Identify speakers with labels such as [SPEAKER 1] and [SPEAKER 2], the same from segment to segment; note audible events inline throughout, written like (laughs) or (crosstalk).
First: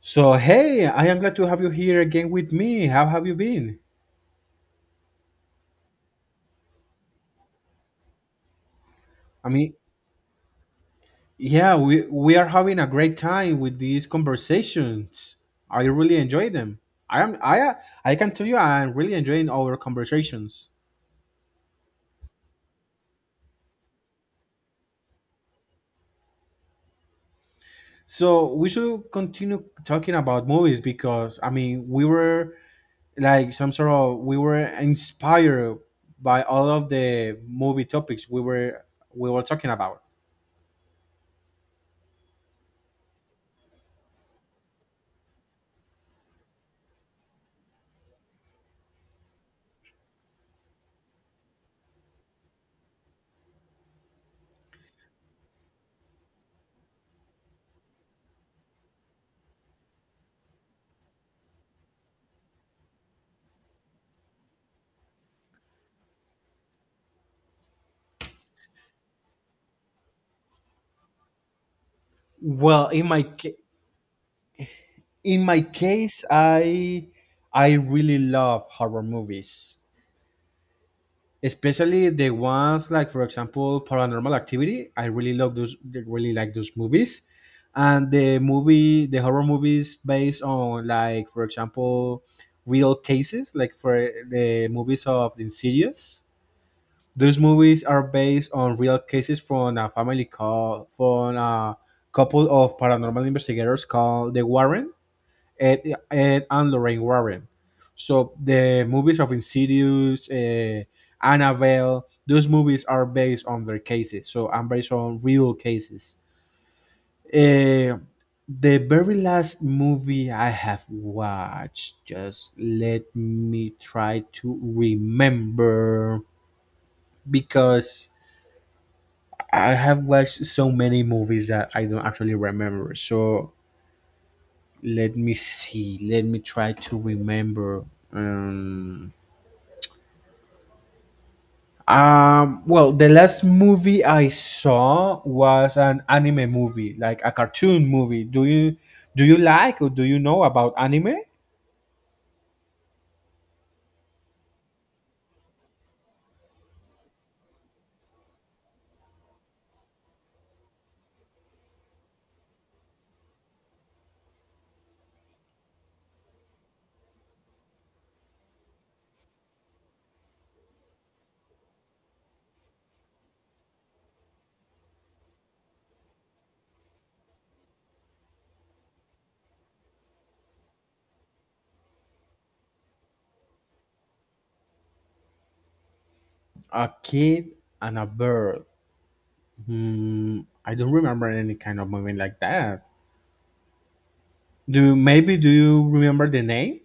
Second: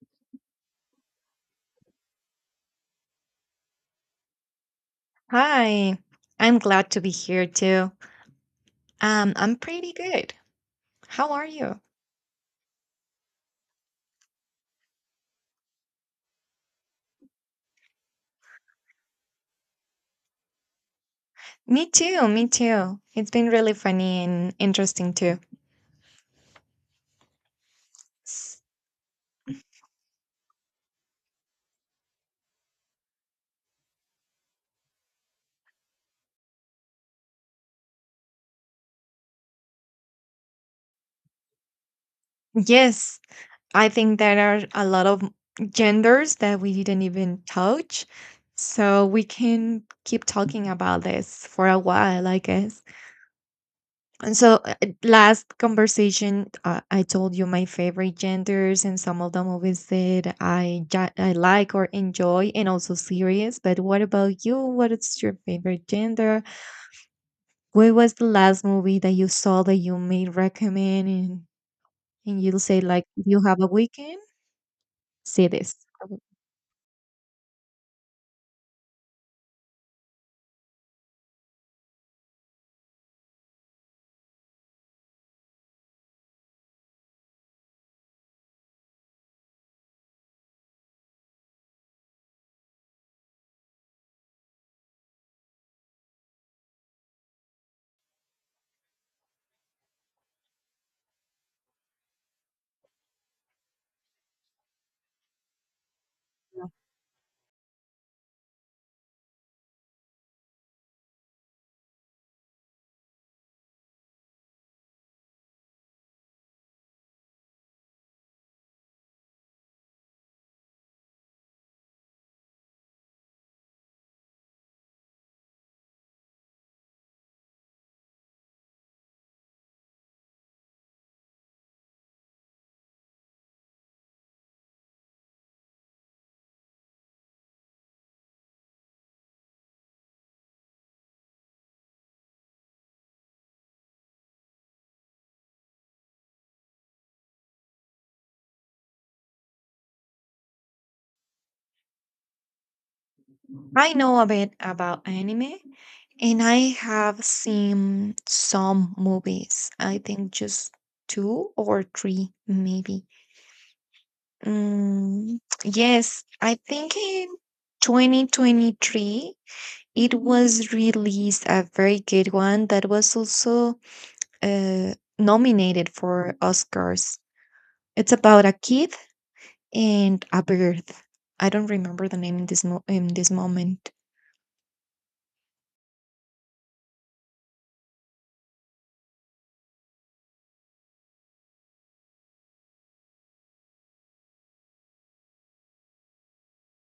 [SPEAKER 1] So hey, I am glad to have you here again with me. How have you been?
[SPEAKER 2] Hi, I'm glad to be here too.
[SPEAKER 1] I
[SPEAKER 2] I'm
[SPEAKER 1] mean,
[SPEAKER 2] pretty good. How are
[SPEAKER 1] yeah,
[SPEAKER 2] you?
[SPEAKER 1] we are having a great time with these conversations. I really enjoy them. I am I I can tell you I'm really enjoying our conversations.
[SPEAKER 2] Me too, me too. It's been really funny and interesting too.
[SPEAKER 1] So
[SPEAKER 2] S-
[SPEAKER 1] we should continue talking about movies because I mean we were like some sort of, we were inspired by all of the movie topics we were talking about.
[SPEAKER 2] Yes, I think there are a lot of genders that we didn't even touch, so we can keep talking about this for a while, I guess. And so, last conversation, I told you my favorite genders and some of the movies that I like or enjoy, and also series. But what about you? What is your favorite gender? What was the last movie that you saw that you may recommend? And you'll say,
[SPEAKER 1] Well,
[SPEAKER 2] like, if you have a weekend,
[SPEAKER 1] in
[SPEAKER 2] see
[SPEAKER 1] my
[SPEAKER 2] this.
[SPEAKER 1] case I really love horror movies, especially the ones like, for example, paranormal activity. I really love those, really like those movies. And the horror movies based on, like, for example, real cases, like for the movies of Insidious. Those movies are based on real cases from a family called from a couple of paranormal investigators called the Ed, Ed and Lorraine Warren. So the movies of Insidious, Annabelle, those movies are based on their cases. So I'm based on real cases. Uh, the very last movie I have watched, just let me try to remember, because I have watched so many movies that I don't actually remember. So let me see. Let me try to remember. Um, well, the last movie I saw was an anime movie, like a cartoon movie. Do you like, or do you know about anime?
[SPEAKER 2] I know a bit about anime, and I have seen some movies. I think just two or three, maybe. Mm, yes, I think in 2023 it was released a very good one that was also nominated for Oscars. It's about a kid and a bird. I don't remember the name in this mo in this moment.
[SPEAKER 1] A kid and a bird. Hmm, I don't remember any kind of movie like that. Do maybe do you remember the name?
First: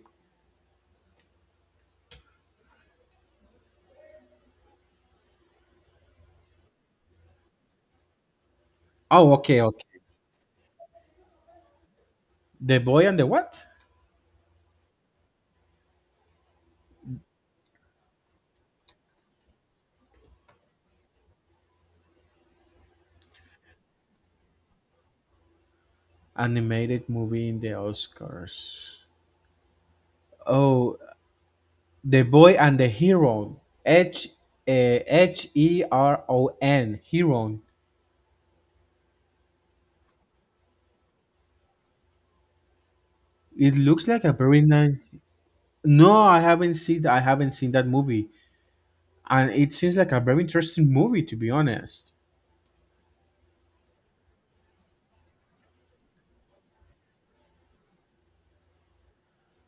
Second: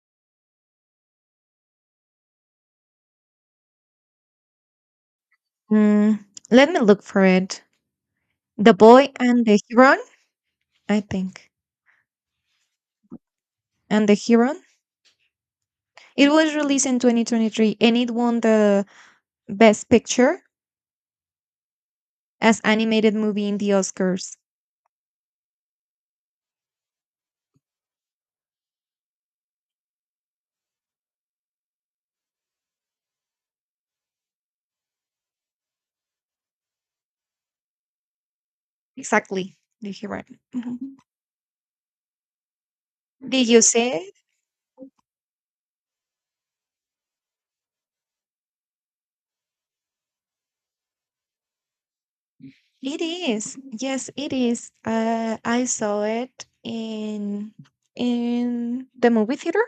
[SPEAKER 2] Mm, let me look for it. The Boy
[SPEAKER 1] Oh,
[SPEAKER 2] and the
[SPEAKER 1] okay, okay.
[SPEAKER 2] Heron, I think.
[SPEAKER 1] The boy and the what?
[SPEAKER 2] And the Heron. It was released in 2023 and it won the Best Picture as animated movie in the Oscars.
[SPEAKER 1] Animated movie in the Oscars. Oh, the boy and the hero. Heron. Hero.
[SPEAKER 2] Exactly. Did you, right? Mhm. Did you
[SPEAKER 1] It
[SPEAKER 2] see
[SPEAKER 1] looks
[SPEAKER 2] it?
[SPEAKER 1] like a very nice. No, I haven't seen that movie, and it seems like a very interesting movie, to be honest.
[SPEAKER 2] It is. Yes, it is. I saw it in the movie theater.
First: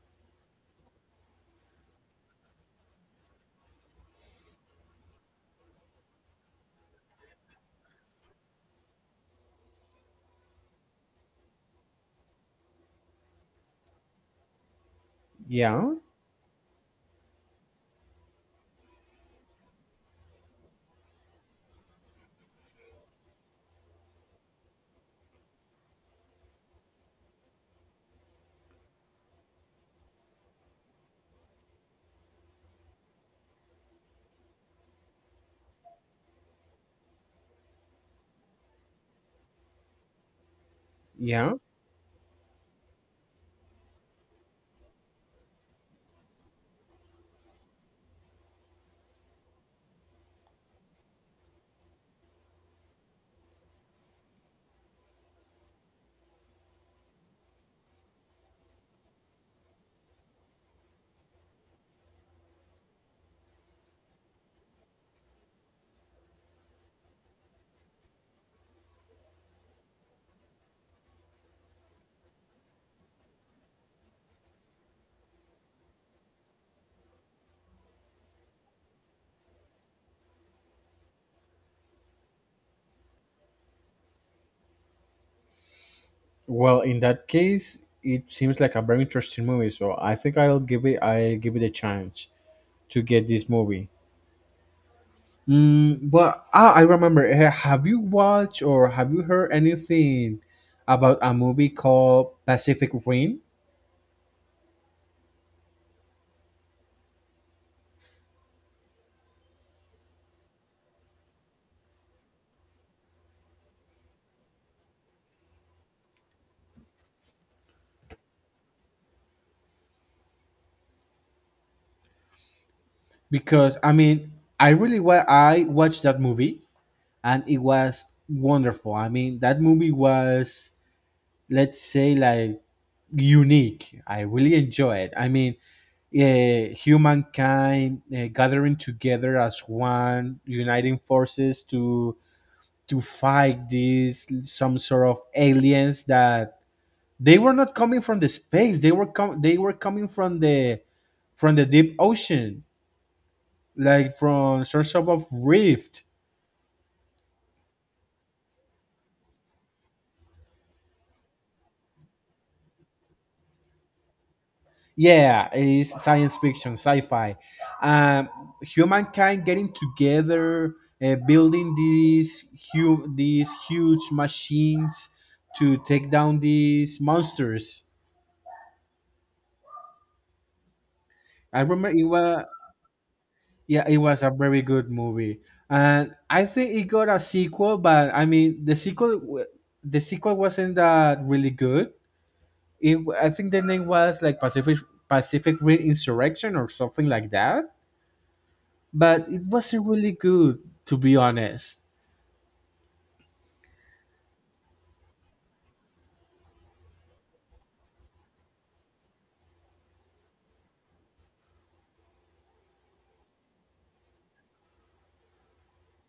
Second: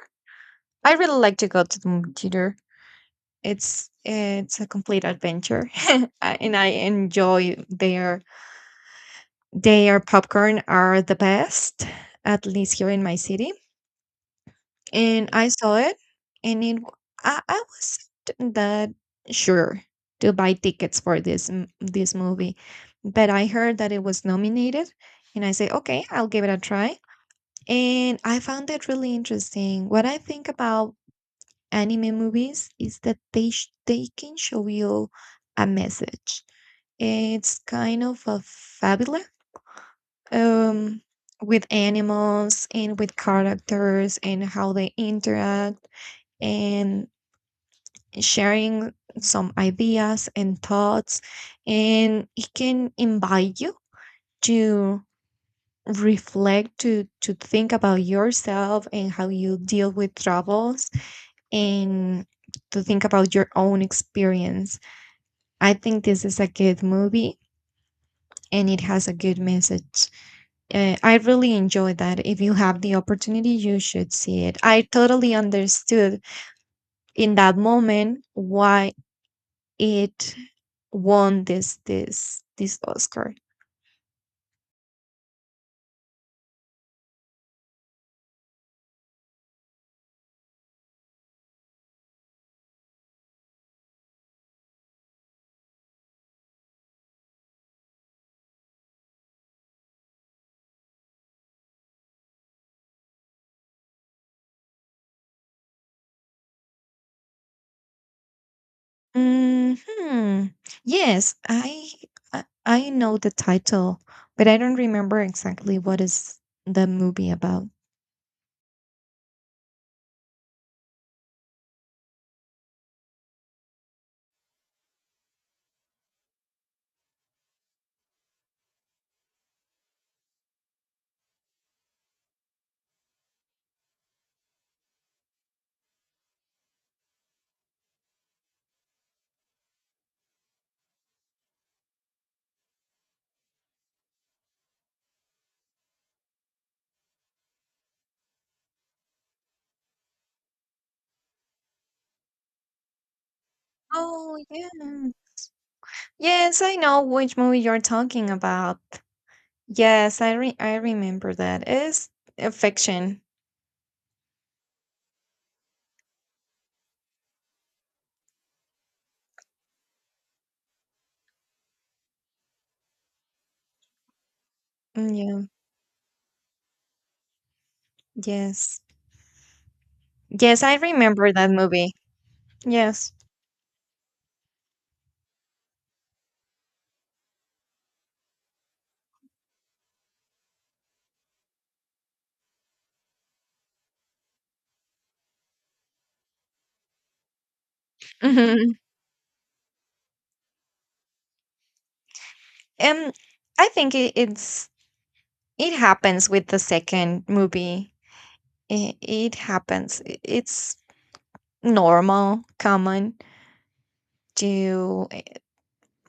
[SPEAKER 2] I really like to go to the movie theater. It's a complete adventure, (laughs) and I enjoy their popcorn are the best, at least here in my city. And I saw
[SPEAKER 1] Yeah,
[SPEAKER 2] it. I wasn't that sure to buy tickets for this movie, but I heard that it was nominated, and I say, okay, I'll give it a try. And I found it really interesting. What I think about anime movies is that they can show you a message. It's kind of a fabula. Um,
[SPEAKER 1] yeah.
[SPEAKER 2] with animals and with characters and how they interact and sharing some ideas and thoughts, and it can invite you to reflect to think about yourself and how you deal with troubles, and to think about your own experience. I think this is a good movie and it has a good message. I really enjoyed that. If you have the opportunity, you should see it. I totally understood in that moment why it won this Oscar.
[SPEAKER 1] Well, in that case, it seems like a very interesting movie. So I think I'll give it a chance to get this movie. But I remember. Have you watched or have you heard anything about a movie called Pacific Rim?
[SPEAKER 2] Hmm. Yes, I know the title, but I don't remember exactly what is the movie about.
[SPEAKER 1] Because I mean, I really I watched that movie, and it was wonderful. I mean, that movie was, let's say, like, unique. I really enjoy it. I mean, humankind, gathering together as one, uniting forces to fight these some sort of aliens that they were not coming from the space. They were coming from the deep ocean, like
[SPEAKER 2] Oh
[SPEAKER 1] from some sort
[SPEAKER 2] yeah.
[SPEAKER 1] of rift.
[SPEAKER 2] Yes, I know which movie you're talking about. Yes, I remember that. It's a fiction.
[SPEAKER 1] Yeah, it's science fiction, sci-fi. Um, Humankind getting together, building these huge machines
[SPEAKER 2] Mm, yeah.
[SPEAKER 1] to take down these monsters.
[SPEAKER 2] Yes. Yes, I remember that
[SPEAKER 1] I remember
[SPEAKER 2] movie.
[SPEAKER 1] it was
[SPEAKER 2] Yes.
[SPEAKER 1] yeah, it was a very good movie, and I think it got a sequel. But I mean, the sequel wasn't that really good. I think the name was like Pacific Rim Insurrection or something like that,
[SPEAKER 2] hmm
[SPEAKER 1] but it wasn't really good, to be honest.
[SPEAKER 2] Um, I think it it happens with the second movie. It happens. It's normal, common to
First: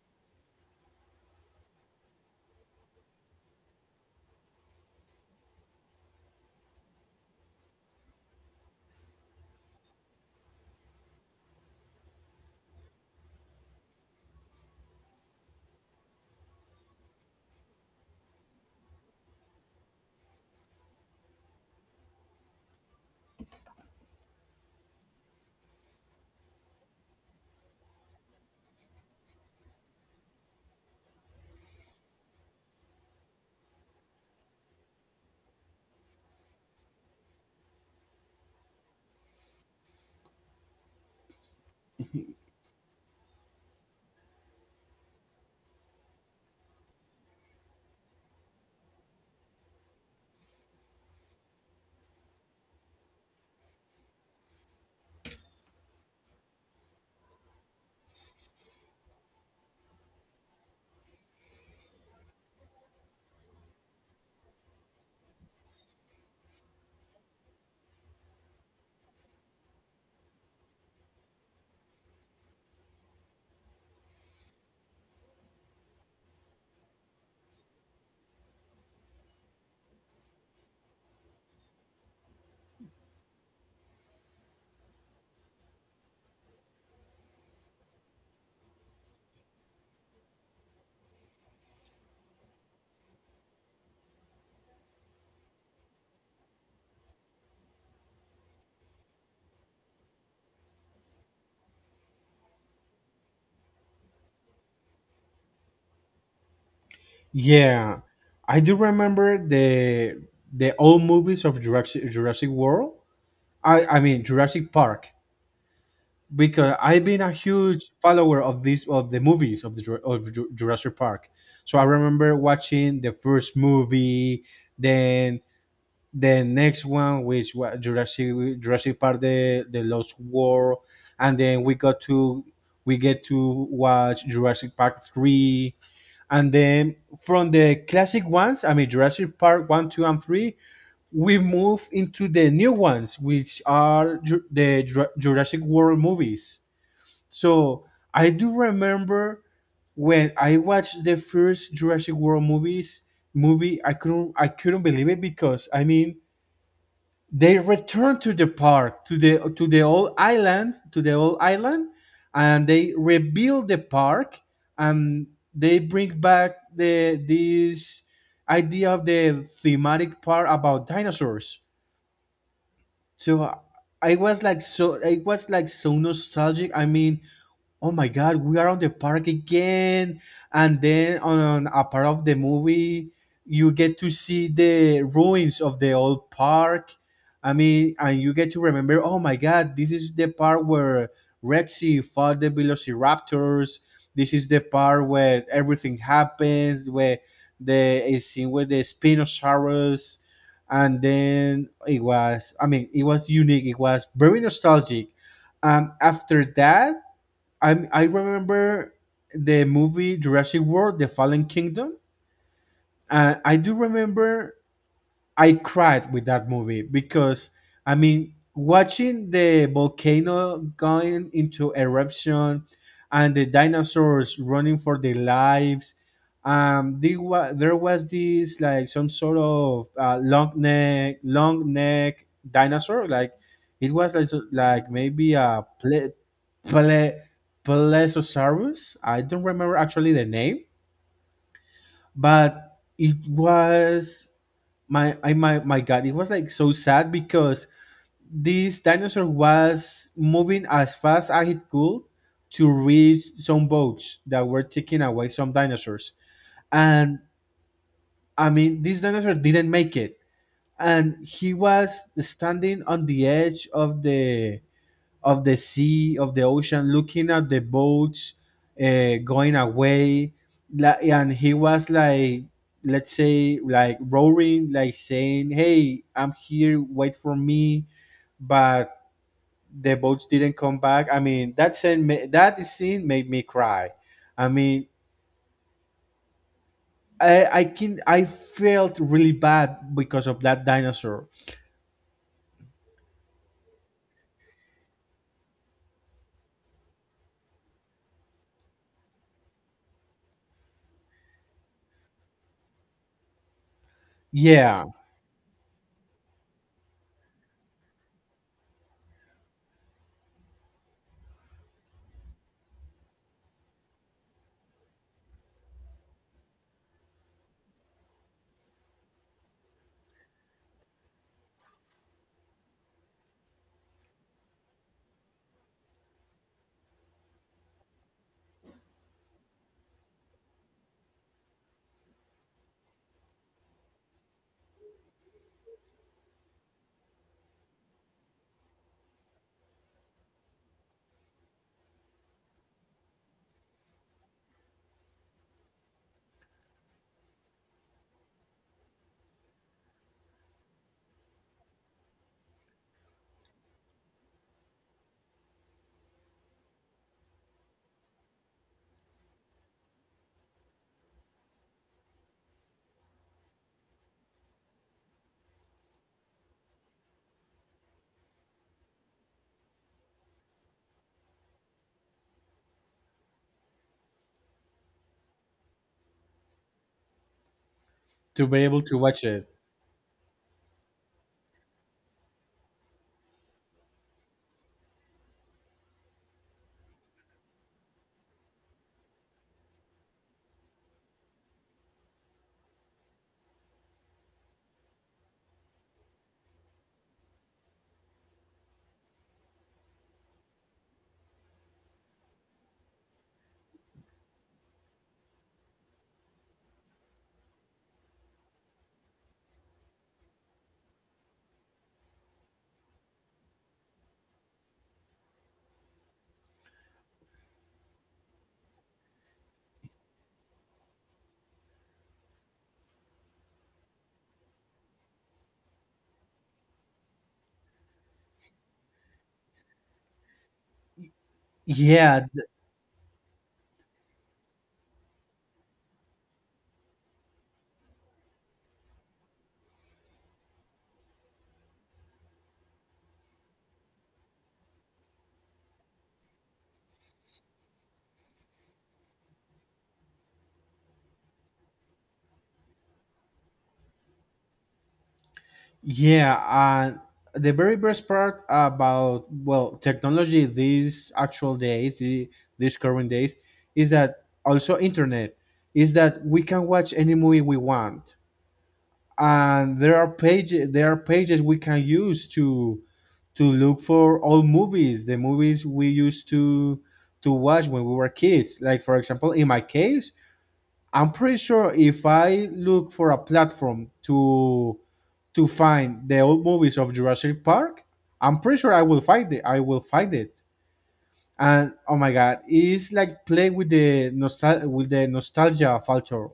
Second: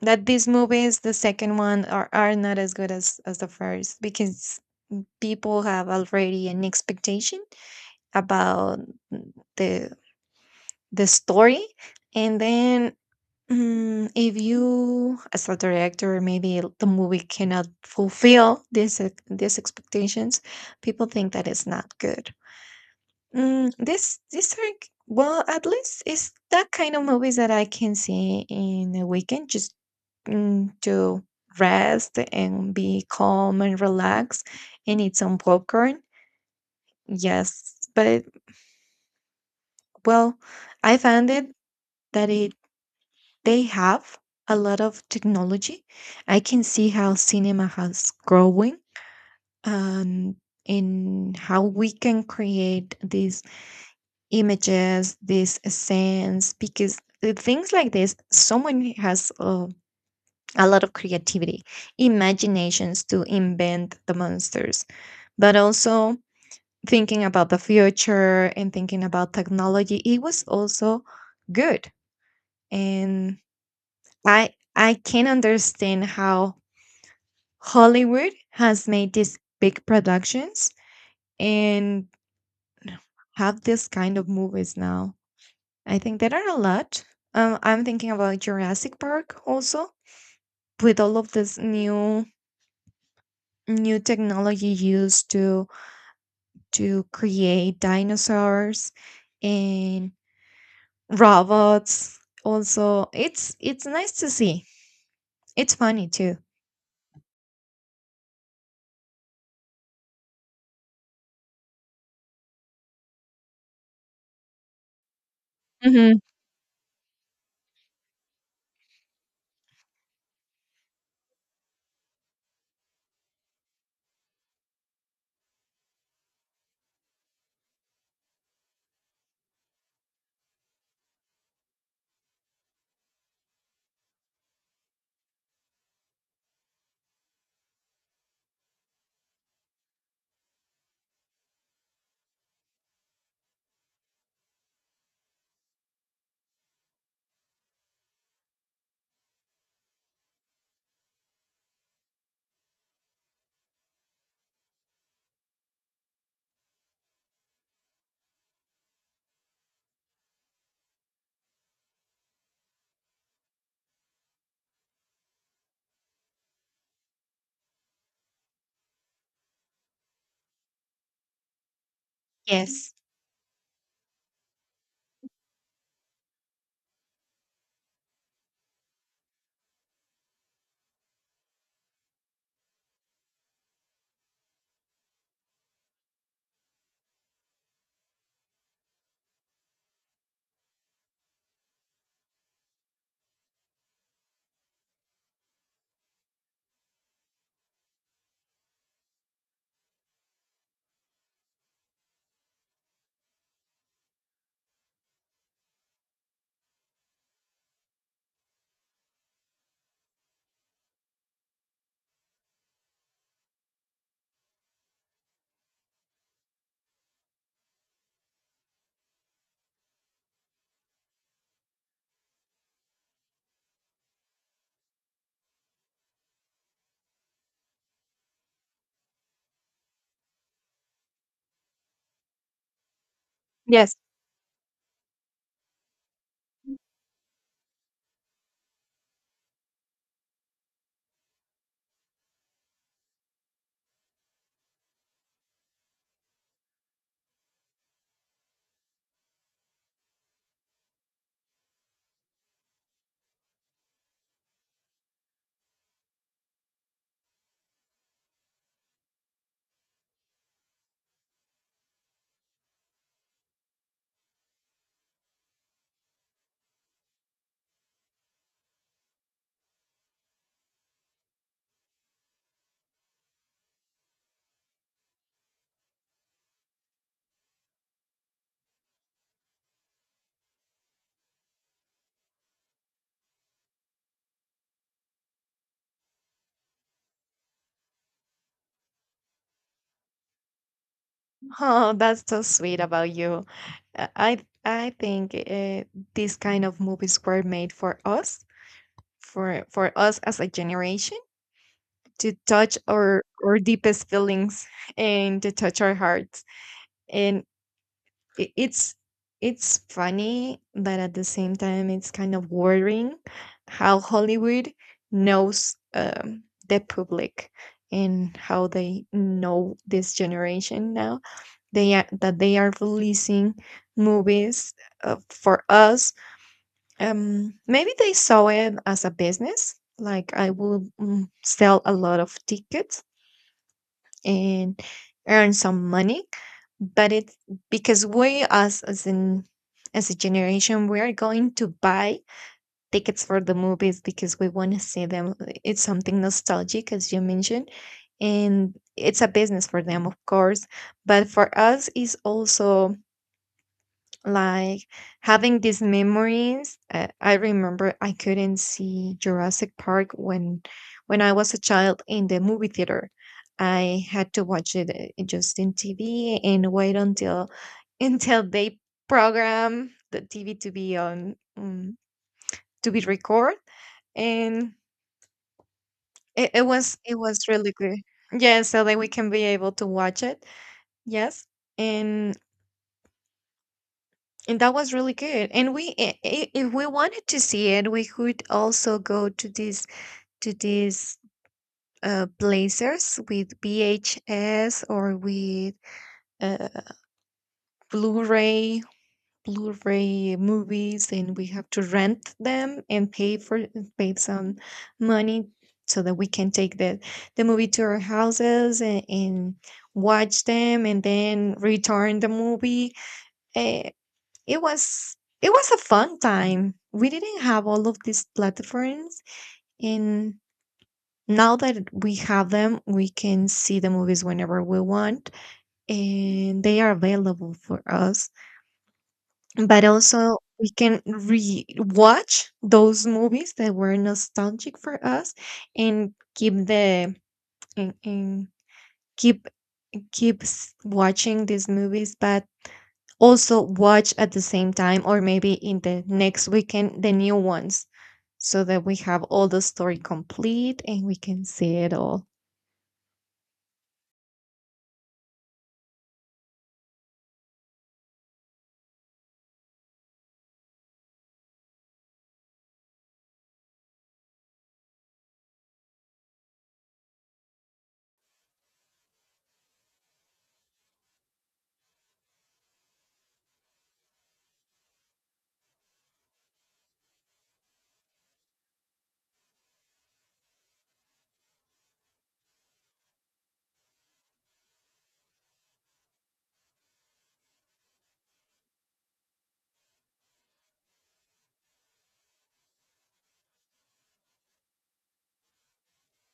[SPEAKER 2] that these movies, the second one, are not as good as the first because people have already an expectation about the the story, and then, if you as a director, maybe the movie cannot fulfill these expectations, people think that it's not good. This These are well, at least it's that kind of movies that I can see in a weekend, just, to rest and be calm and relax and eat some popcorn. Yes, but, well, I found it that it, they have a lot of technology. I can see how cinema has growing and in how we can create these images, these scenes, because the things like this, someone has a lot of creativity, imaginations to invent the monsters, but also thinking about the future and thinking about technology. It was also good, and I can understand how Hollywood has made these big productions and have this kind of movies now. I think there are a lot. I'm thinking about Jurassic Park also, with all of this new technology used to create dinosaurs and robots. Also, it's nice to see. It's funny too.
[SPEAKER 1] Yeah, I do remember the old movies of Jurassic World. I mean Jurassic Park,
[SPEAKER 2] hmm
[SPEAKER 1] because I've been a huge follower of these of the movies of the Jur- of Ju- Jurassic Park. So I remember watching the first movie, then the next one, which was Jurassic Park, the Lost World, and then we get to watch Jurassic Park three And then from the classic ones, I mean Jurassic Park 1, 2, and 3, we move into the new ones, which are Jurassic World movies. So I do remember when I watched the first Jurassic World movie, I couldn't believe it, because I mean they return to the park, to the old island, and they rebuild the park, and they bring back the this idea of the thematic part about dinosaurs.
[SPEAKER 2] Yes.
[SPEAKER 1] So I was like so nostalgic. I mean, oh my god, we are on the park again. And then on a part of the movie, you get to see the ruins of the old park. I mean, and you get to remember, oh my god, this is the part where Rexy fought the velociraptors. This is the part where everything happens, where the a scene with the spinosaurus. And then it was, I mean, it was unique, it was very nostalgic. After that, I remember the movie Jurassic World: The Fallen Kingdom. I do remember I cried with that movie, because I mean, watching the volcano going into eruption and the dinosaurs running for their lives. There was, this like some sort of, long neck dinosaur, like it
[SPEAKER 2] Yes.
[SPEAKER 1] was like like maybe a ple, plesiosaurus. I don't remember actually the name. But it was, my I my my god, it was like so sad, because this dinosaur was moving as fast as it could to reach some boats that were taking away some dinosaurs. And I mean, this dinosaur didn't make it. And he was standing on the edge of the, sea, of the ocean, looking at the boats, going away. And he was like, let's say, like, roaring, like saying, "Hey, I'm here, wait for me." But the boats didn't come back. I mean, that scene, that scene made me cry. I mean, I felt really bad because of that dinosaur.
[SPEAKER 2] Oh, that's so sweet about you. Uh, I I think these kind of movies were made for us, for us as a generation, to touch our deepest feelings
[SPEAKER 1] Yeah,
[SPEAKER 2] and to touch our hearts. And i- it's it's funny, but at the same time, it's kind of worrying how Hollywood knows the public, and how they know this generation now, they are, that they are releasing movies for us. Maybe they saw it as a business, like I will, sell a lot of tickets and earn some money. But it's because we as in as a generation, we are going to buy tickets for the movies because we want to see them. It's something nostalgic, as you mentioned, and it's a business for them, of course. But for us, it's also like having these memories. I remember I couldn't see Jurassic Park when I was a child in the movie theater. I had to watch it just in TV and wait until (laughs) until they program the TV to be on, to be record, and it was, it was really good.
[SPEAKER 1] to be
[SPEAKER 2] Yeah,
[SPEAKER 1] able
[SPEAKER 2] so
[SPEAKER 1] to
[SPEAKER 2] that we
[SPEAKER 1] watch
[SPEAKER 2] can be
[SPEAKER 1] it.
[SPEAKER 2] able to watch it. Yes. And And that was really good. And we, if we wanted to see it, we could also go to these blazers with VHS or with uh, Blu-ray, Blu-ray movies, and we have to rent them and pay for, pay some money, so that we can take the movie to our houses and watch them, and then return the movie. Eh, it was it was a fun time. We didn't have all of these platforms, and now that we have them, we can see the movies whenever we want and they are available for us. But also we can
[SPEAKER 1] Yeah,
[SPEAKER 2] re-watch those movies that were nostalgic for us, and keep the and keep keep watching these movies, but also watch at the same time or maybe in the next weekend the new ones, so that we have all the story complete and we can see it all.
[SPEAKER 1] yeah, and the very best part about, well, technology these actual days, these current days, is that also internet, is that we can watch any movie we want, and there are pages we can use to look for all movies, the movies we used to watch when we were kids. Like, for example, in my case, I'm pretty sure if I look for a platform to find the old movies of Jurassic Park, I'm pretty sure I will find it. I will find it. And oh my god, it's like playing with the nostalgia factor.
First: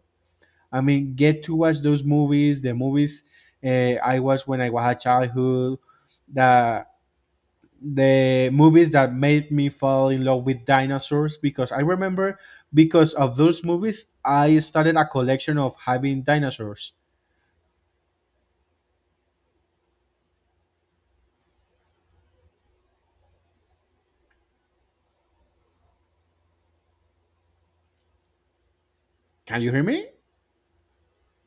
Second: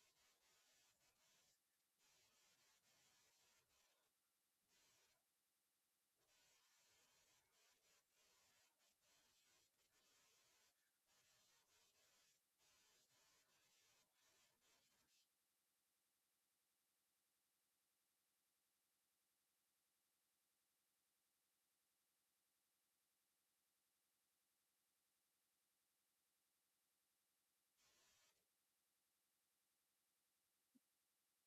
[SPEAKER 1] I mean, get to watch those movies, the movies, I watched when I was a childhood, the the movies that made me fall in love with dinosaurs, because I remember, because of those movies, I started a collection of having dinosaurs. Can you hear me?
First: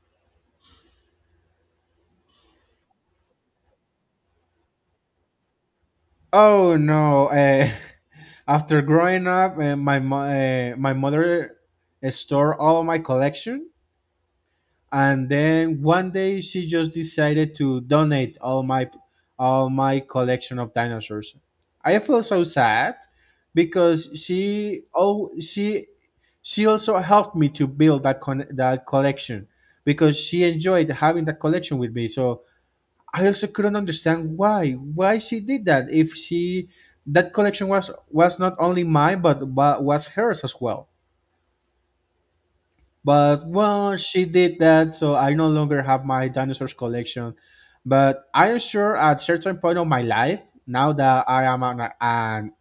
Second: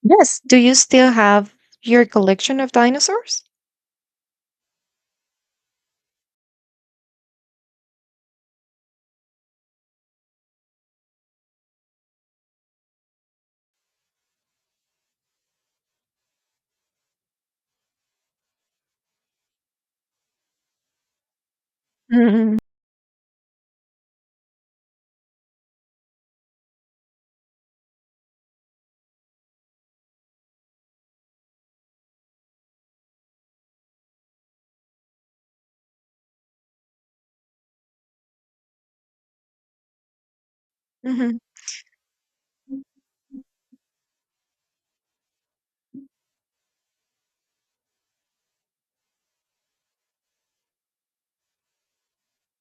[SPEAKER 2] Yes. Do you still have your collection of dinosaurs?
[SPEAKER 1] Oh no! (laughs) After growing up, my mother stored all my collection, and then one day she just decided to donate all my collection of dinosaurs. I feel so
[SPEAKER 2] Mhm.
[SPEAKER 1] sad, because she oh she also helped me to build that collection, because she enjoyed having that collection with me. So I also couldn't understand why she did that, if she that collection was not only mine, but was hers as well.
[SPEAKER 2] Mhm.
[SPEAKER 1] But well, she did that, so I no longer have my dinosaurs collection. But I am sure at certain point of my life, now that I am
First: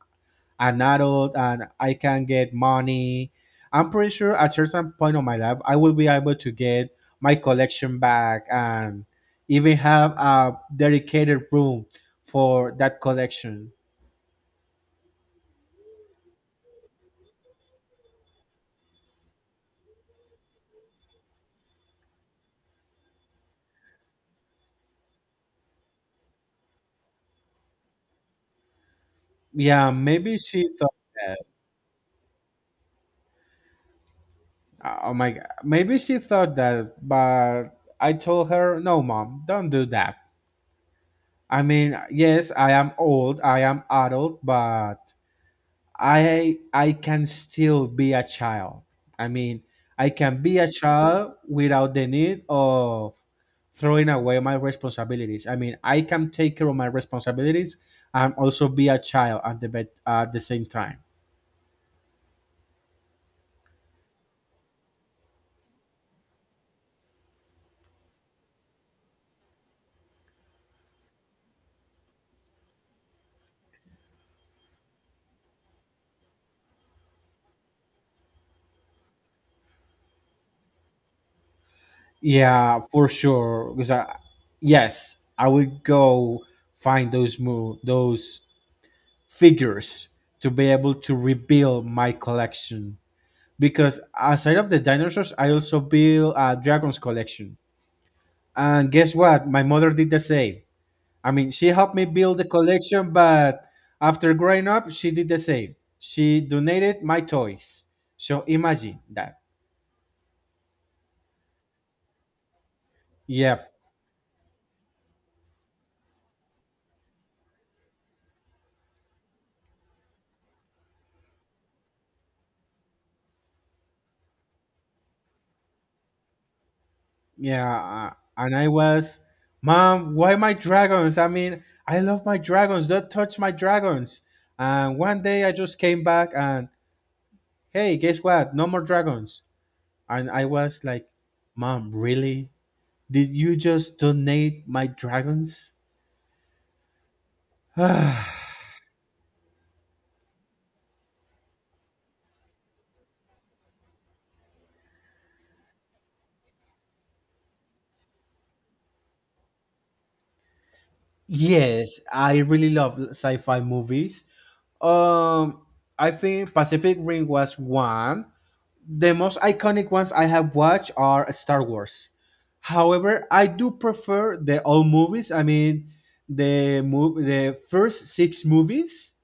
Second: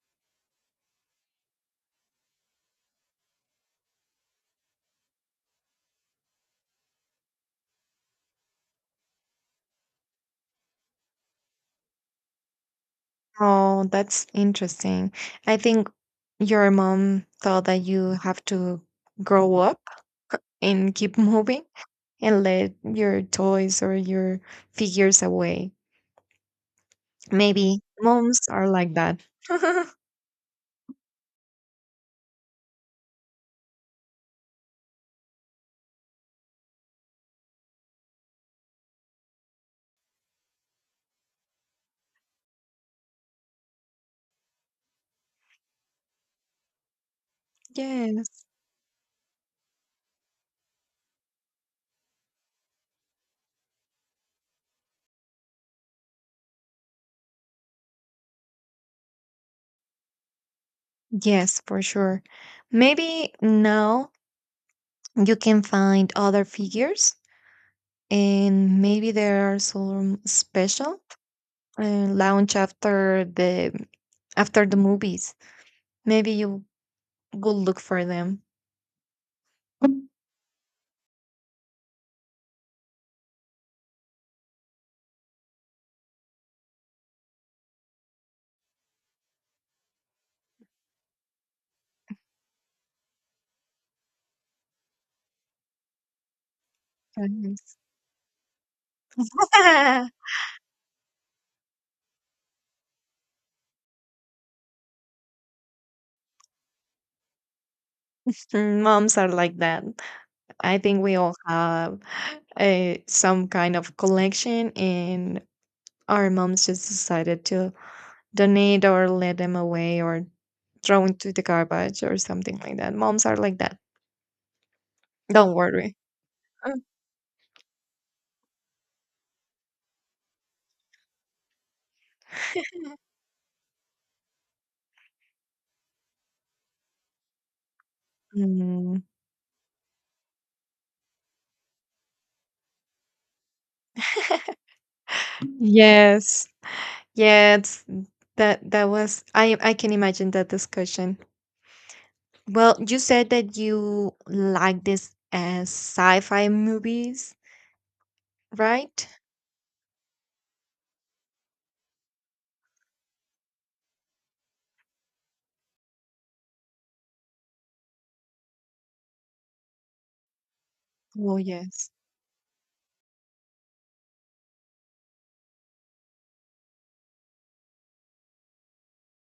[SPEAKER 1] an adult and I can get money, I'm pretty sure at certain point of my life I will be able to get my collection back and even have a dedicated room for that collection.
[SPEAKER 2] Oh, that's interesting. I think your mom thought that you have to grow up and keep (laughs) moving, and let your toys or your figures away. Maybe moms are like that.
[SPEAKER 1] Yeah,
[SPEAKER 2] (laughs)
[SPEAKER 1] maybe she thought that. Oh my god, maybe she thought that, but I told her, no, mom, don't do that. I mean, yes, I am old, I am adult, but I can still be a
[SPEAKER 2] Yes,
[SPEAKER 1] child. I mean, I can be a child without the need of throwing away my responsibilities. I mean, I can take care of my responsibilities and also be a child at the bet at the same time.
[SPEAKER 2] yes, for sure. Maybe now you can find other figures, and maybe there are some special uh, launch after the movies. Maybe you will look for them.
[SPEAKER 1] Yeah, for sure. Because I, yes, I would go find those figures to be able to rebuild my collection. Because, aside of the dinosaurs, I also build a dragons collection.
[SPEAKER 2] Yes.
[SPEAKER 1] And guess what? My mother did the
[SPEAKER 2] (laughs)
[SPEAKER 1] same. I mean, she helped me build the collection, but after growing up, she did the same. She donated my toys. So imagine
[SPEAKER 2] Moms are
[SPEAKER 1] that.
[SPEAKER 2] like that. I think we all have a, some
[SPEAKER 1] Yeah,
[SPEAKER 2] kind of collection, and our moms just decided to donate or let them away or throw into the garbage or something like that. Moms are like that. Don't worry.
[SPEAKER 1] yeah. And I was, "Mom, why my dragons? I mean, I love my dragons. Don't touch my dragons." And one day I just came back and, "Hey, guess what? No more
[SPEAKER 2] Mm.
[SPEAKER 1] dragons." And I was like, "Mom, really? Did you just donate my dragons?"
[SPEAKER 2] Yes. Yeah, it's
[SPEAKER 1] (sighs)
[SPEAKER 2] that, that was, I can imagine that discussion. Well, you said that you like this as sci-fi movies, right?
[SPEAKER 1] Yes, I really love sci-fi movies. Um, I think Pacific Rim was one. The most iconic ones I have watched are
[SPEAKER 2] Oh,
[SPEAKER 1] Star
[SPEAKER 2] yes.
[SPEAKER 1] Wars. However, I do prefer the old movies. I mean, the first six movies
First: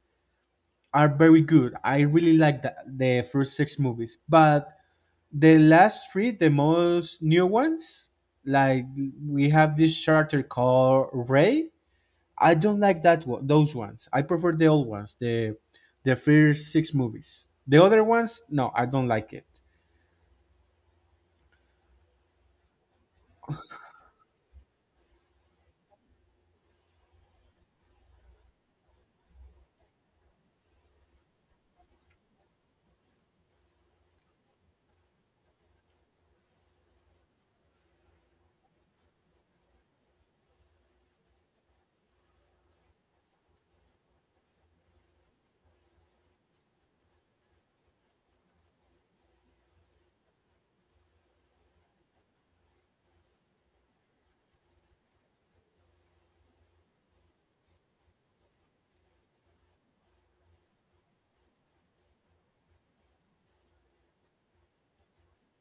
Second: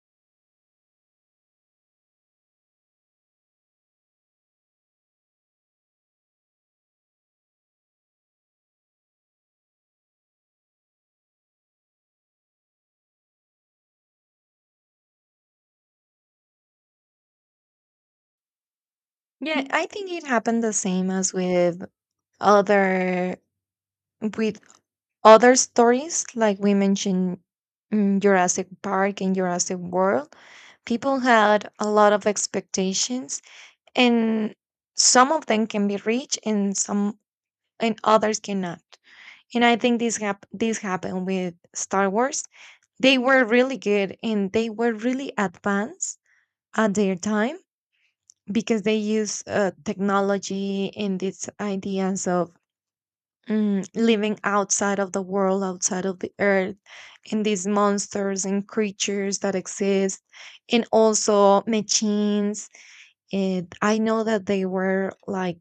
[SPEAKER 1] are very good. I really like the first six movies, but the last three, the most new ones, like, we have this character called Ray. I don't like that one, those ones. I prefer the old ones, the first six movies. The other ones, no, I don't like it.
[SPEAKER 2] Yeah, I think it happened the same as with other, with other stories like we mentioned, Jurassic Park and Jurassic World. People had a lot of expectations, and some of them can be reached and some, and others cannot. And I think this this happened with Star Wars. They were really good and they were really advanced at their time because they use technology and these ideas of, living outside of the world, outside of the earth, and these monsters and creatures that exist, and also machines. And I know that they were like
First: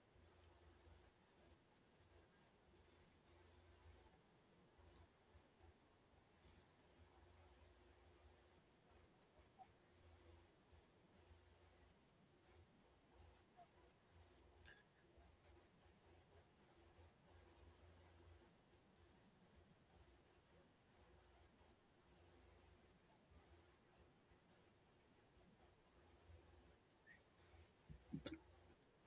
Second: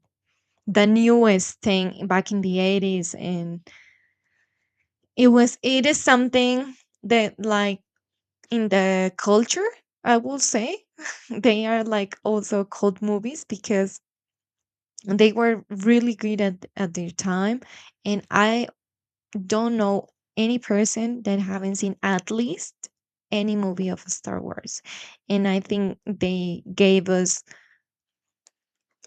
[SPEAKER 2] the newest thing back in the 80s, and it was, it is something that, like, in the culture, I will say, they are like also cult movies because they were really good at their time, and I don't know any person that haven't seen at least any movie of Star Wars. And I think they gave us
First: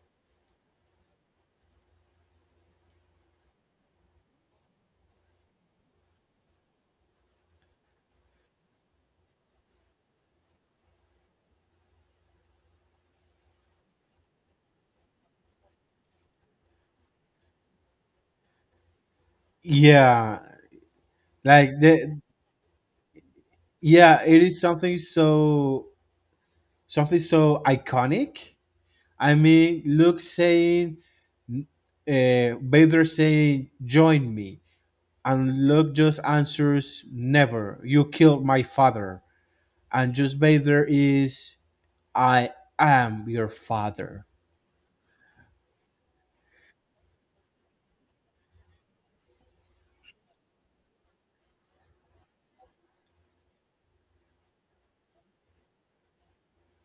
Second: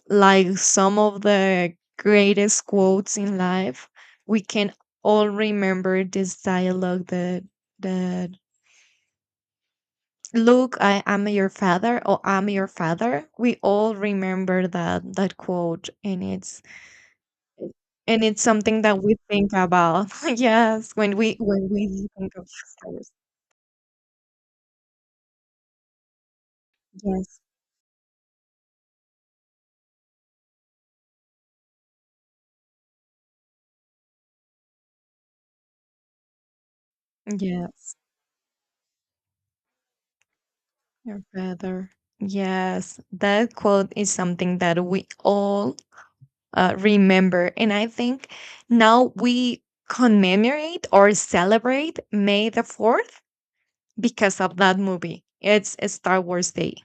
[SPEAKER 2] like some of the greatest quotes in life. We can all remember this dialogue that, that, look, I am your father, or I'm your father. We all remember that, that quote, and it's something that we think about.
[SPEAKER 1] Yeah,
[SPEAKER 2] (laughs) Yes, when we, when
[SPEAKER 1] like
[SPEAKER 2] we
[SPEAKER 1] the
[SPEAKER 2] think of fathers.
[SPEAKER 1] yeah, it is something so, something
[SPEAKER 2] Yes,
[SPEAKER 1] so iconic. I mean, Luke saying, uh, Vader saying, "Join me," and Luke just answers, "Never.
[SPEAKER 2] yes,
[SPEAKER 1] You killed my father." And just Vader
[SPEAKER 2] your
[SPEAKER 1] is,
[SPEAKER 2] father.
[SPEAKER 1] "I
[SPEAKER 2] Yes,
[SPEAKER 1] am your
[SPEAKER 2] that quote is
[SPEAKER 1] father."
[SPEAKER 2] something that we all remember, and I think now we commemorate or celebrate May the Fourth because of that movie. It's a Star Wars Day.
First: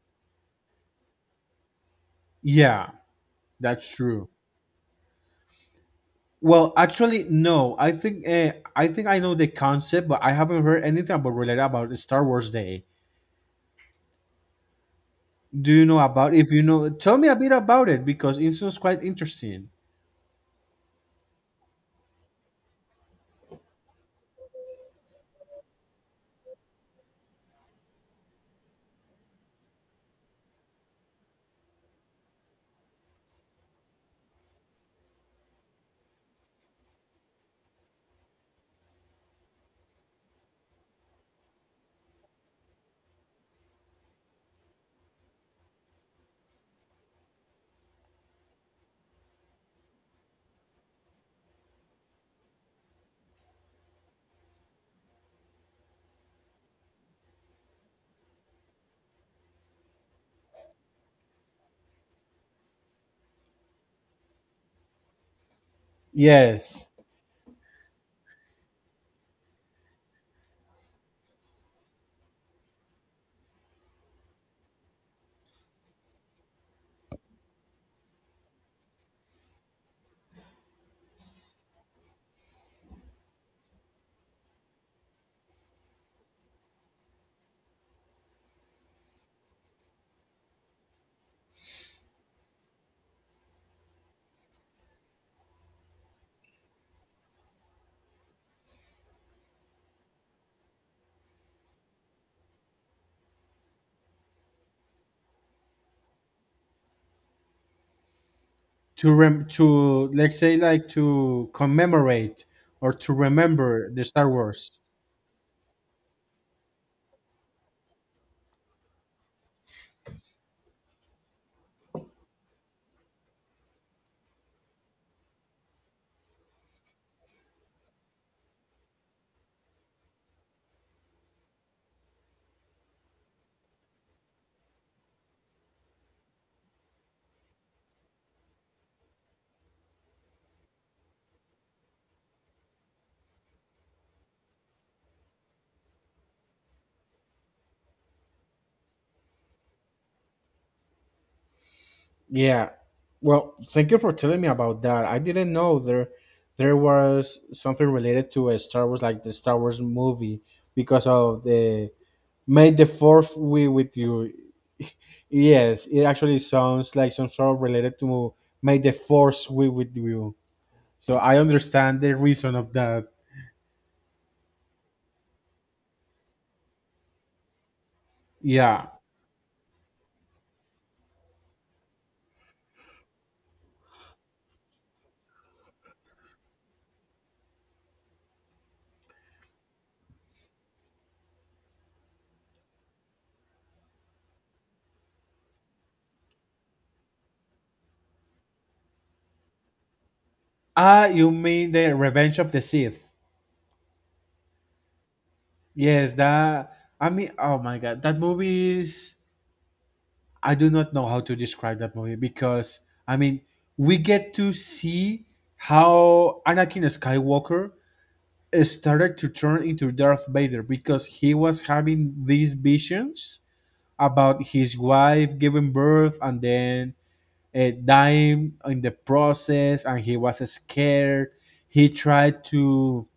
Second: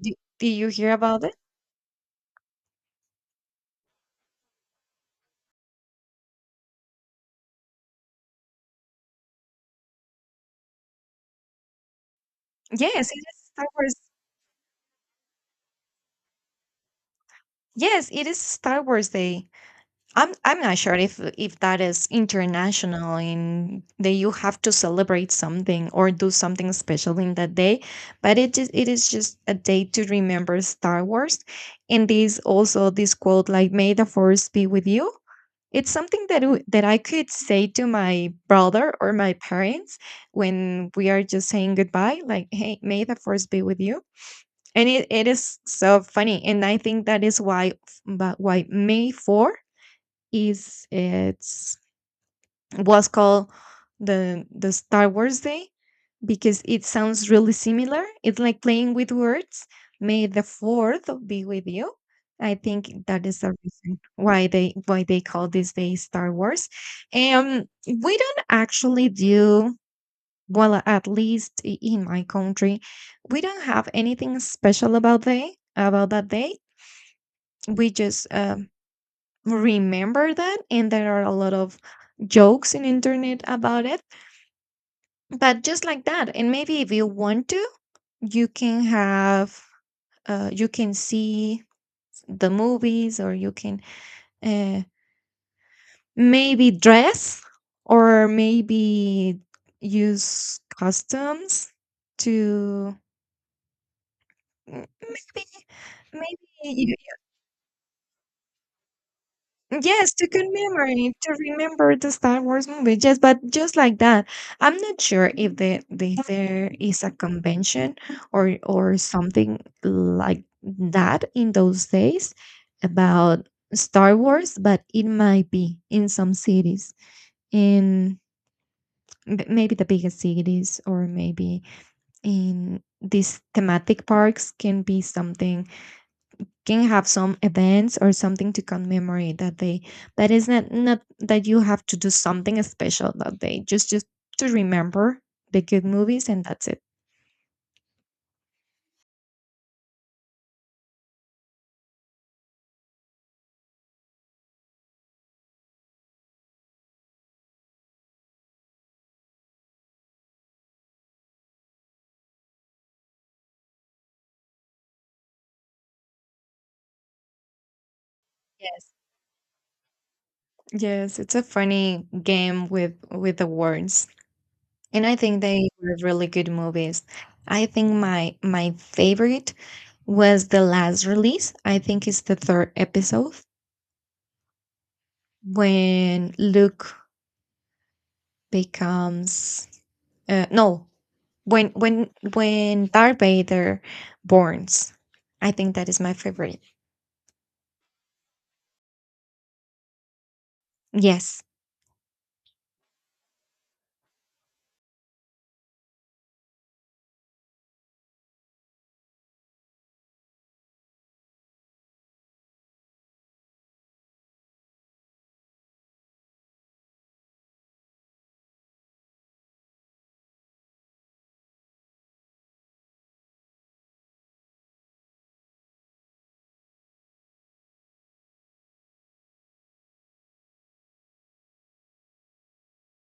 [SPEAKER 2] Do, do you hear about it?
[SPEAKER 1] Yeah, that's true. Well, actually, no. I think I know the concept, but I haven't heard anything about related about Star Wars Day.
[SPEAKER 2] Yes, it is Star Wars.
[SPEAKER 1] Do you know about? If you know, tell me a bit about it,
[SPEAKER 2] Yes, it
[SPEAKER 1] because
[SPEAKER 2] is
[SPEAKER 1] it sounds
[SPEAKER 2] Star
[SPEAKER 1] quite
[SPEAKER 2] Wars Day.
[SPEAKER 1] interesting.
[SPEAKER 2] I'm not sure if that is international in that you have to celebrate something or do something special in that day, but it is just a day to remember Star Wars. And this also this quote like "May the Force be with you." It's something that that I could say to my brother or my parents when we are just saying goodbye, like "Hey, may the Force be with you." And it is so funny, and I think that is why. But why May 4 is it's was called the Star Wars Day? Because it sounds really similar. It's like playing with words: "May the 4th be with you." I think that is the reason why they call this day Star Wars.
[SPEAKER 1] Yes.
[SPEAKER 2] And we don't actually do, well, at least in my country, we don't have anything special about they about that day. We just remember that, and there are a lot of jokes in internet about it. But just like that. And maybe if you want to, you can have, you can see the movies, or you can uh, maybe dress, or maybe use costumes to... Mm, Maybe, maybe,
[SPEAKER 1] To rem to
[SPEAKER 2] yes, to
[SPEAKER 1] Let's say, like,
[SPEAKER 2] commemorate, to
[SPEAKER 1] to
[SPEAKER 2] remember the Star
[SPEAKER 1] commemorate,
[SPEAKER 2] Wars
[SPEAKER 1] or
[SPEAKER 2] movie.
[SPEAKER 1] to
[SPEAKER 2] Yes, but just
[SPEAKER 1] remember
[SPEAKER 2] like
[SPEAKER 1] the
[SPEAKER 2] that.
[SPEAKER 1] Star Wars.
[SPEAKER 2] I'm not sure if there is a convention, or something like that in those days about Star Wars, but it might be in some cities, in maybe the biggest cities, or maybe in these thematic parks can be something, can have some events or something to commemorate that day. That is not that you have to do something special that day. Just to remember the good movies, and that's it.
[SPEAKER 1] Yeah. Well, thank you for telling me about that. I didn't know there was something related to a Star Wars, like the Star Wars movie, because of the "May the fourth be with you." Yes, it actually sounds like some sort of related to "May the
[SPEAKER 2] Yes.
[SPEAKER 1] Force be with you." So
[SPEAKER 2] Yes, it's
[SPEAKER 1] I
[SPEAKER 2] a
[SPEAKER 1] understand
[SPEAKER 2] funny
[SPEAKER 1] the reason
[SPEAKER 2] game
[SPEAKER 1] of
[SPEAKER 2] with
[SPEAKER 1] that.
[SPEAKER 2] the words. And I think they were really good movies. I think my
[SPEAKER 1] Yeah.
[SPEAKER 2] favorite was the last release. I think it's the third episode when Luke becomes... No, when Darth Vader burns, I think that is my favorite.
[SPEAKER 1] Ah, you
[SPEAKER 2] Yes,
[SPEAKER 1] mean the Revenge of the Sith? Yes, that. I mean, oh my god, that movie is. I do not know how to describe that movie, because I mean, we get to see how Anakin Skywalker started to turn into Darth Vader, because he was having these visions about his wife giving birth and then, dying in the process, and he was scared. He tried to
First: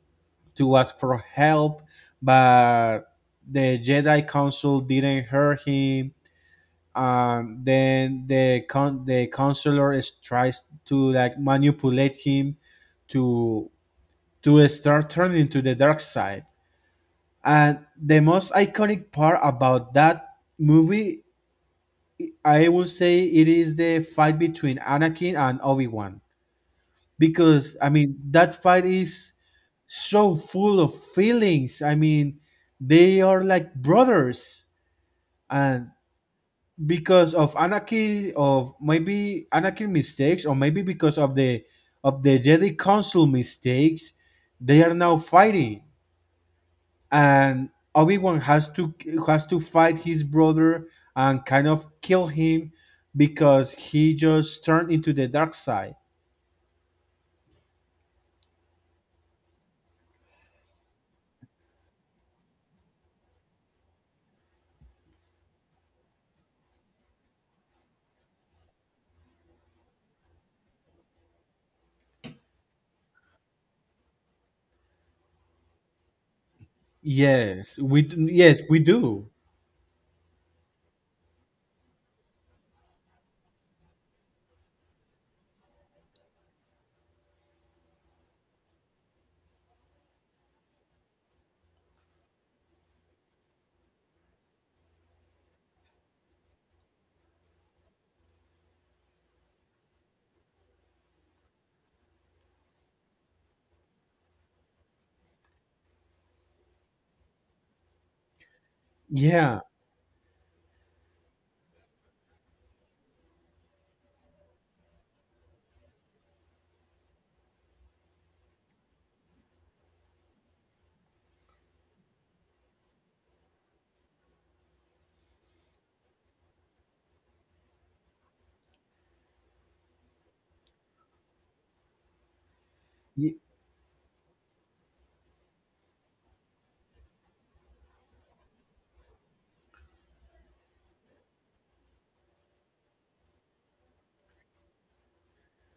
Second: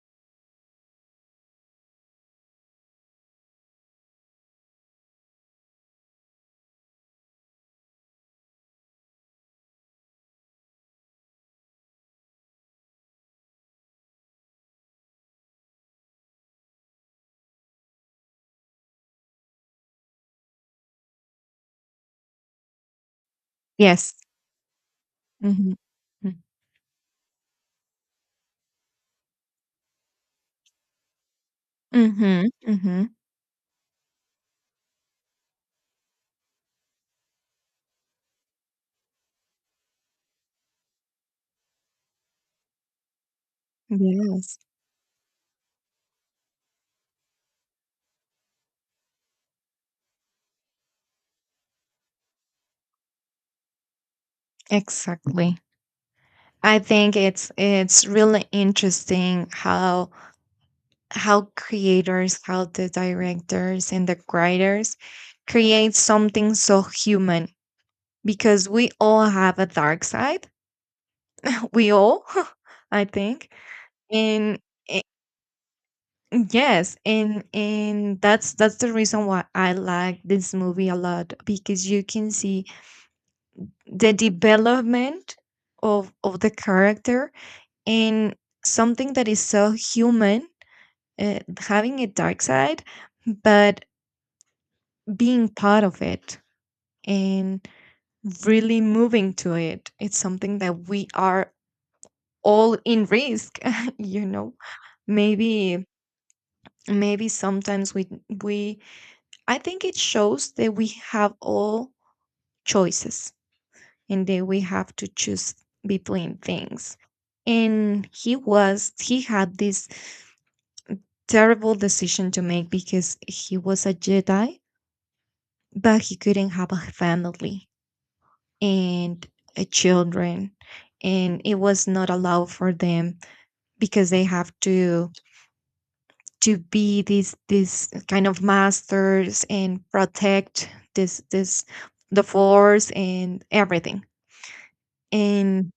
[SPEAKER 1] ask for help, but the Jedi council didn't hear him. Then the counselor is tries to, like, manipulate him to start turning to the dark side. And the most iconic part about that movie, I will say it is the
[SPEAKER 2] yes.
[SPEAKER 1] fight between Anakin and
[SPEAKER 2] Mm-hmm.
[SPEAKER 1] Obi Wan because I mean, that fight is so full of feelings. I mean,
[SPEAKER 2] Mm-hmm. Mm-hmm.
[SPEAKER 1] they are like brothers, and because of Anakin, of maybe Anakin mistakes, or maybe because of the Jedi Council mistakes,
[SPEAKER 2] Yes,
[SPEAKER 1] they are now fighting. And Obi-Wan has to, fight his brother and kind of kill him, because he just turned into the dark
[SPEAKER 2] exactly.
[SPEAKER 1] side.
[SPEAKER 2] I think it's really interesting how creators, how the directors and the writers create something so human, because we all have a dark side. (laughs) We all, (laughs) I think. And yes, and
[SPEAKER 1] Yes,
[SPEAKER 2] that's
[SPEAKER 1] yes,
[SPEAKER 2] that's
[SPEAKER 1] we
[SPEAKER 2] the reason
[SPEAKER 1] do.
[SPEAKER 2] why I like this movie a lot, because you can see the development of the character, and something that is so human, having a dark side, but being part of it and really moving to it. It's something that we are all in risk, (laughs) you know. Maybe, maybe sometimes we I
[SPEAKER 1] Yeah.
[SPEAKER 2] think it shows that we have all choices, and that we have to choose between things. And he was, he had this terrible decision to make, because he was a Jedi, but he couldn't have a family and a children. And it was not allowed for them,
[SPEAKER 1] Y-
[SPEAKER 2] because they have to be these kind of masters and protect this the force and everything. And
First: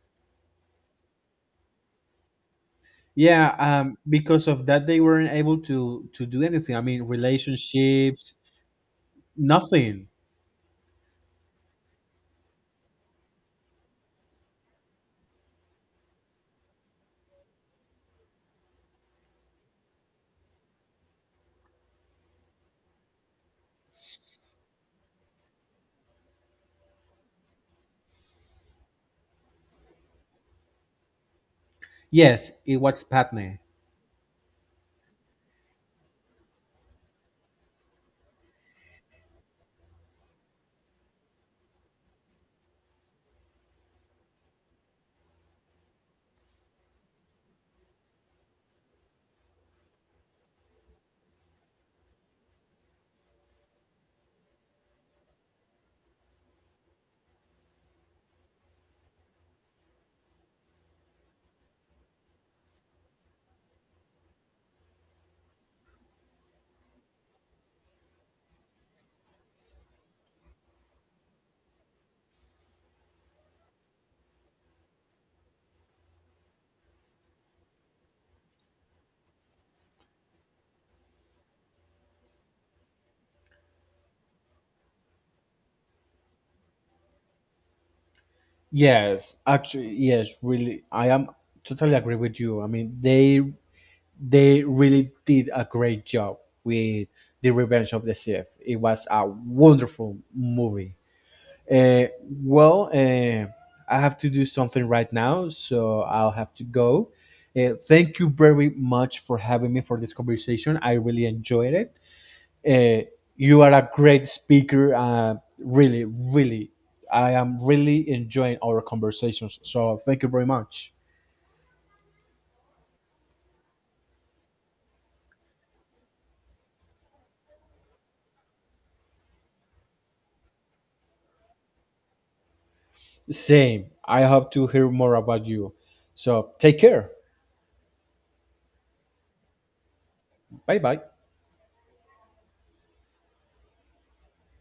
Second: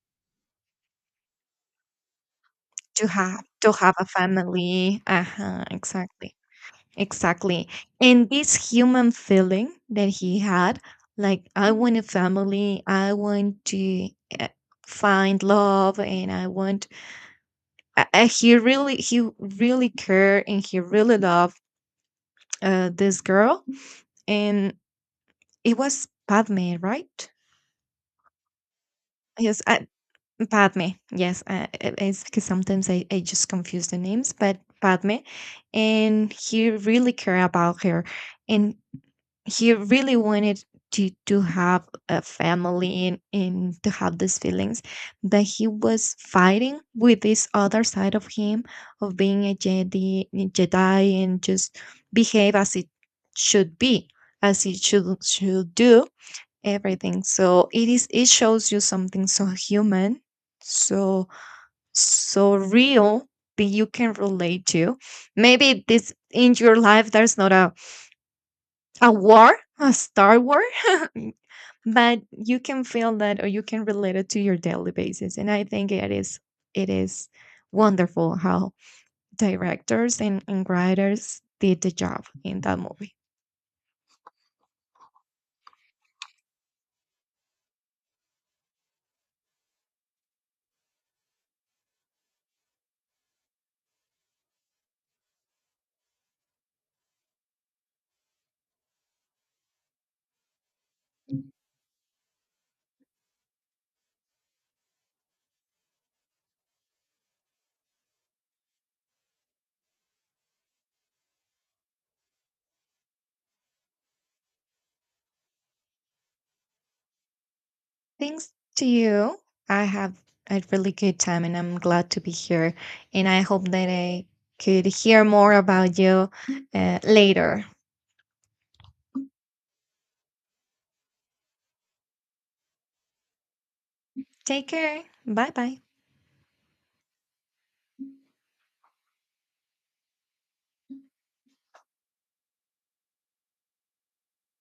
[SPEAKER 2] to have
[SPEAKER 1] Yeah,
[SPEAKER 2] to have a
[SPEAKER 1] because of that, they
[SPEAKER 2] family.
[SPEAKER 1] weren't able
[SPEAKER 2] Uh-huh,
[SPEAKER 1] to
[SPEAKER 2] exactly.
[SPEAKER 1] do anything. I mean,
[SPEAKER 2] Exactly. And
[SPEAKER 1] relationships,
[SPEAKER 2] this human feeling
[SPEAKER 1] nothing.
[SPEAKER 2] that he had, like, I want a family, I want to, uh, find love, and I want, he really cared and he really loved, this girl. And it was Padme, right? Yes, I, Padme. Yes, it's because
[SPEAKER 1] Yes, it
[SPEAKER 2] sometimes
[SPEAKER 1] was
[SPEAKER 2] I just
[SPEAKER 1] Padme.
[SPEAKER 2] confuse the names, but Padme. And he really cared about her. And he really wanted to have a family, and to have these feelings, that he was fighting with this other side of him, of being a Jedi and just behave as it should be, as it should do everything. So it is, it shows you something so human, so so real, that you can relate to. Maybe this in your life there's not a war, a star war, (laughs) but you can feel that, or you can relate it to your daily basis. And I think it is wonderful how directors and writers did the job in that movie.
[SPEAKER 1] Yes, actually, yes, really, I am totally agree with you. I mean, they really did a great job with the Revenge of the Sith. It was a wonderful movie. Uh, well, I have to do something right now, so I'll have to go. Thank you very much for having me for this conversation. I really enjoyed it. Uh, you are a great speaker. Really, really, I am really
[SPEAKER 2] Thanks
[SPEAKER 1] enjoying our
[SPEAKER 2] to you.
[SPEAKER 1] conversations.
[SPEAKER 2] I
[SPEAKER 1] So
[SPEAKER 2] have
[SPEAKER 1] thank you very
[SPEAKER 2] a
[SPEAKER 1] much.
[SPEAKER 2] really good time and I'm glad to be here. And I hope that I could hear more about you later.
[SPEAKER 1] Same. I hope to
[SPEAKER 2] Take
[SPEAKER 1] hear
[SPEAKER 2] care.
[SPEAKER 1] more about
[SPEAKER 2] Bye
[SPEAKER 1] you.
[SPEAKER 2] bye.
[SPEAKER 1] So take care. Bye bye.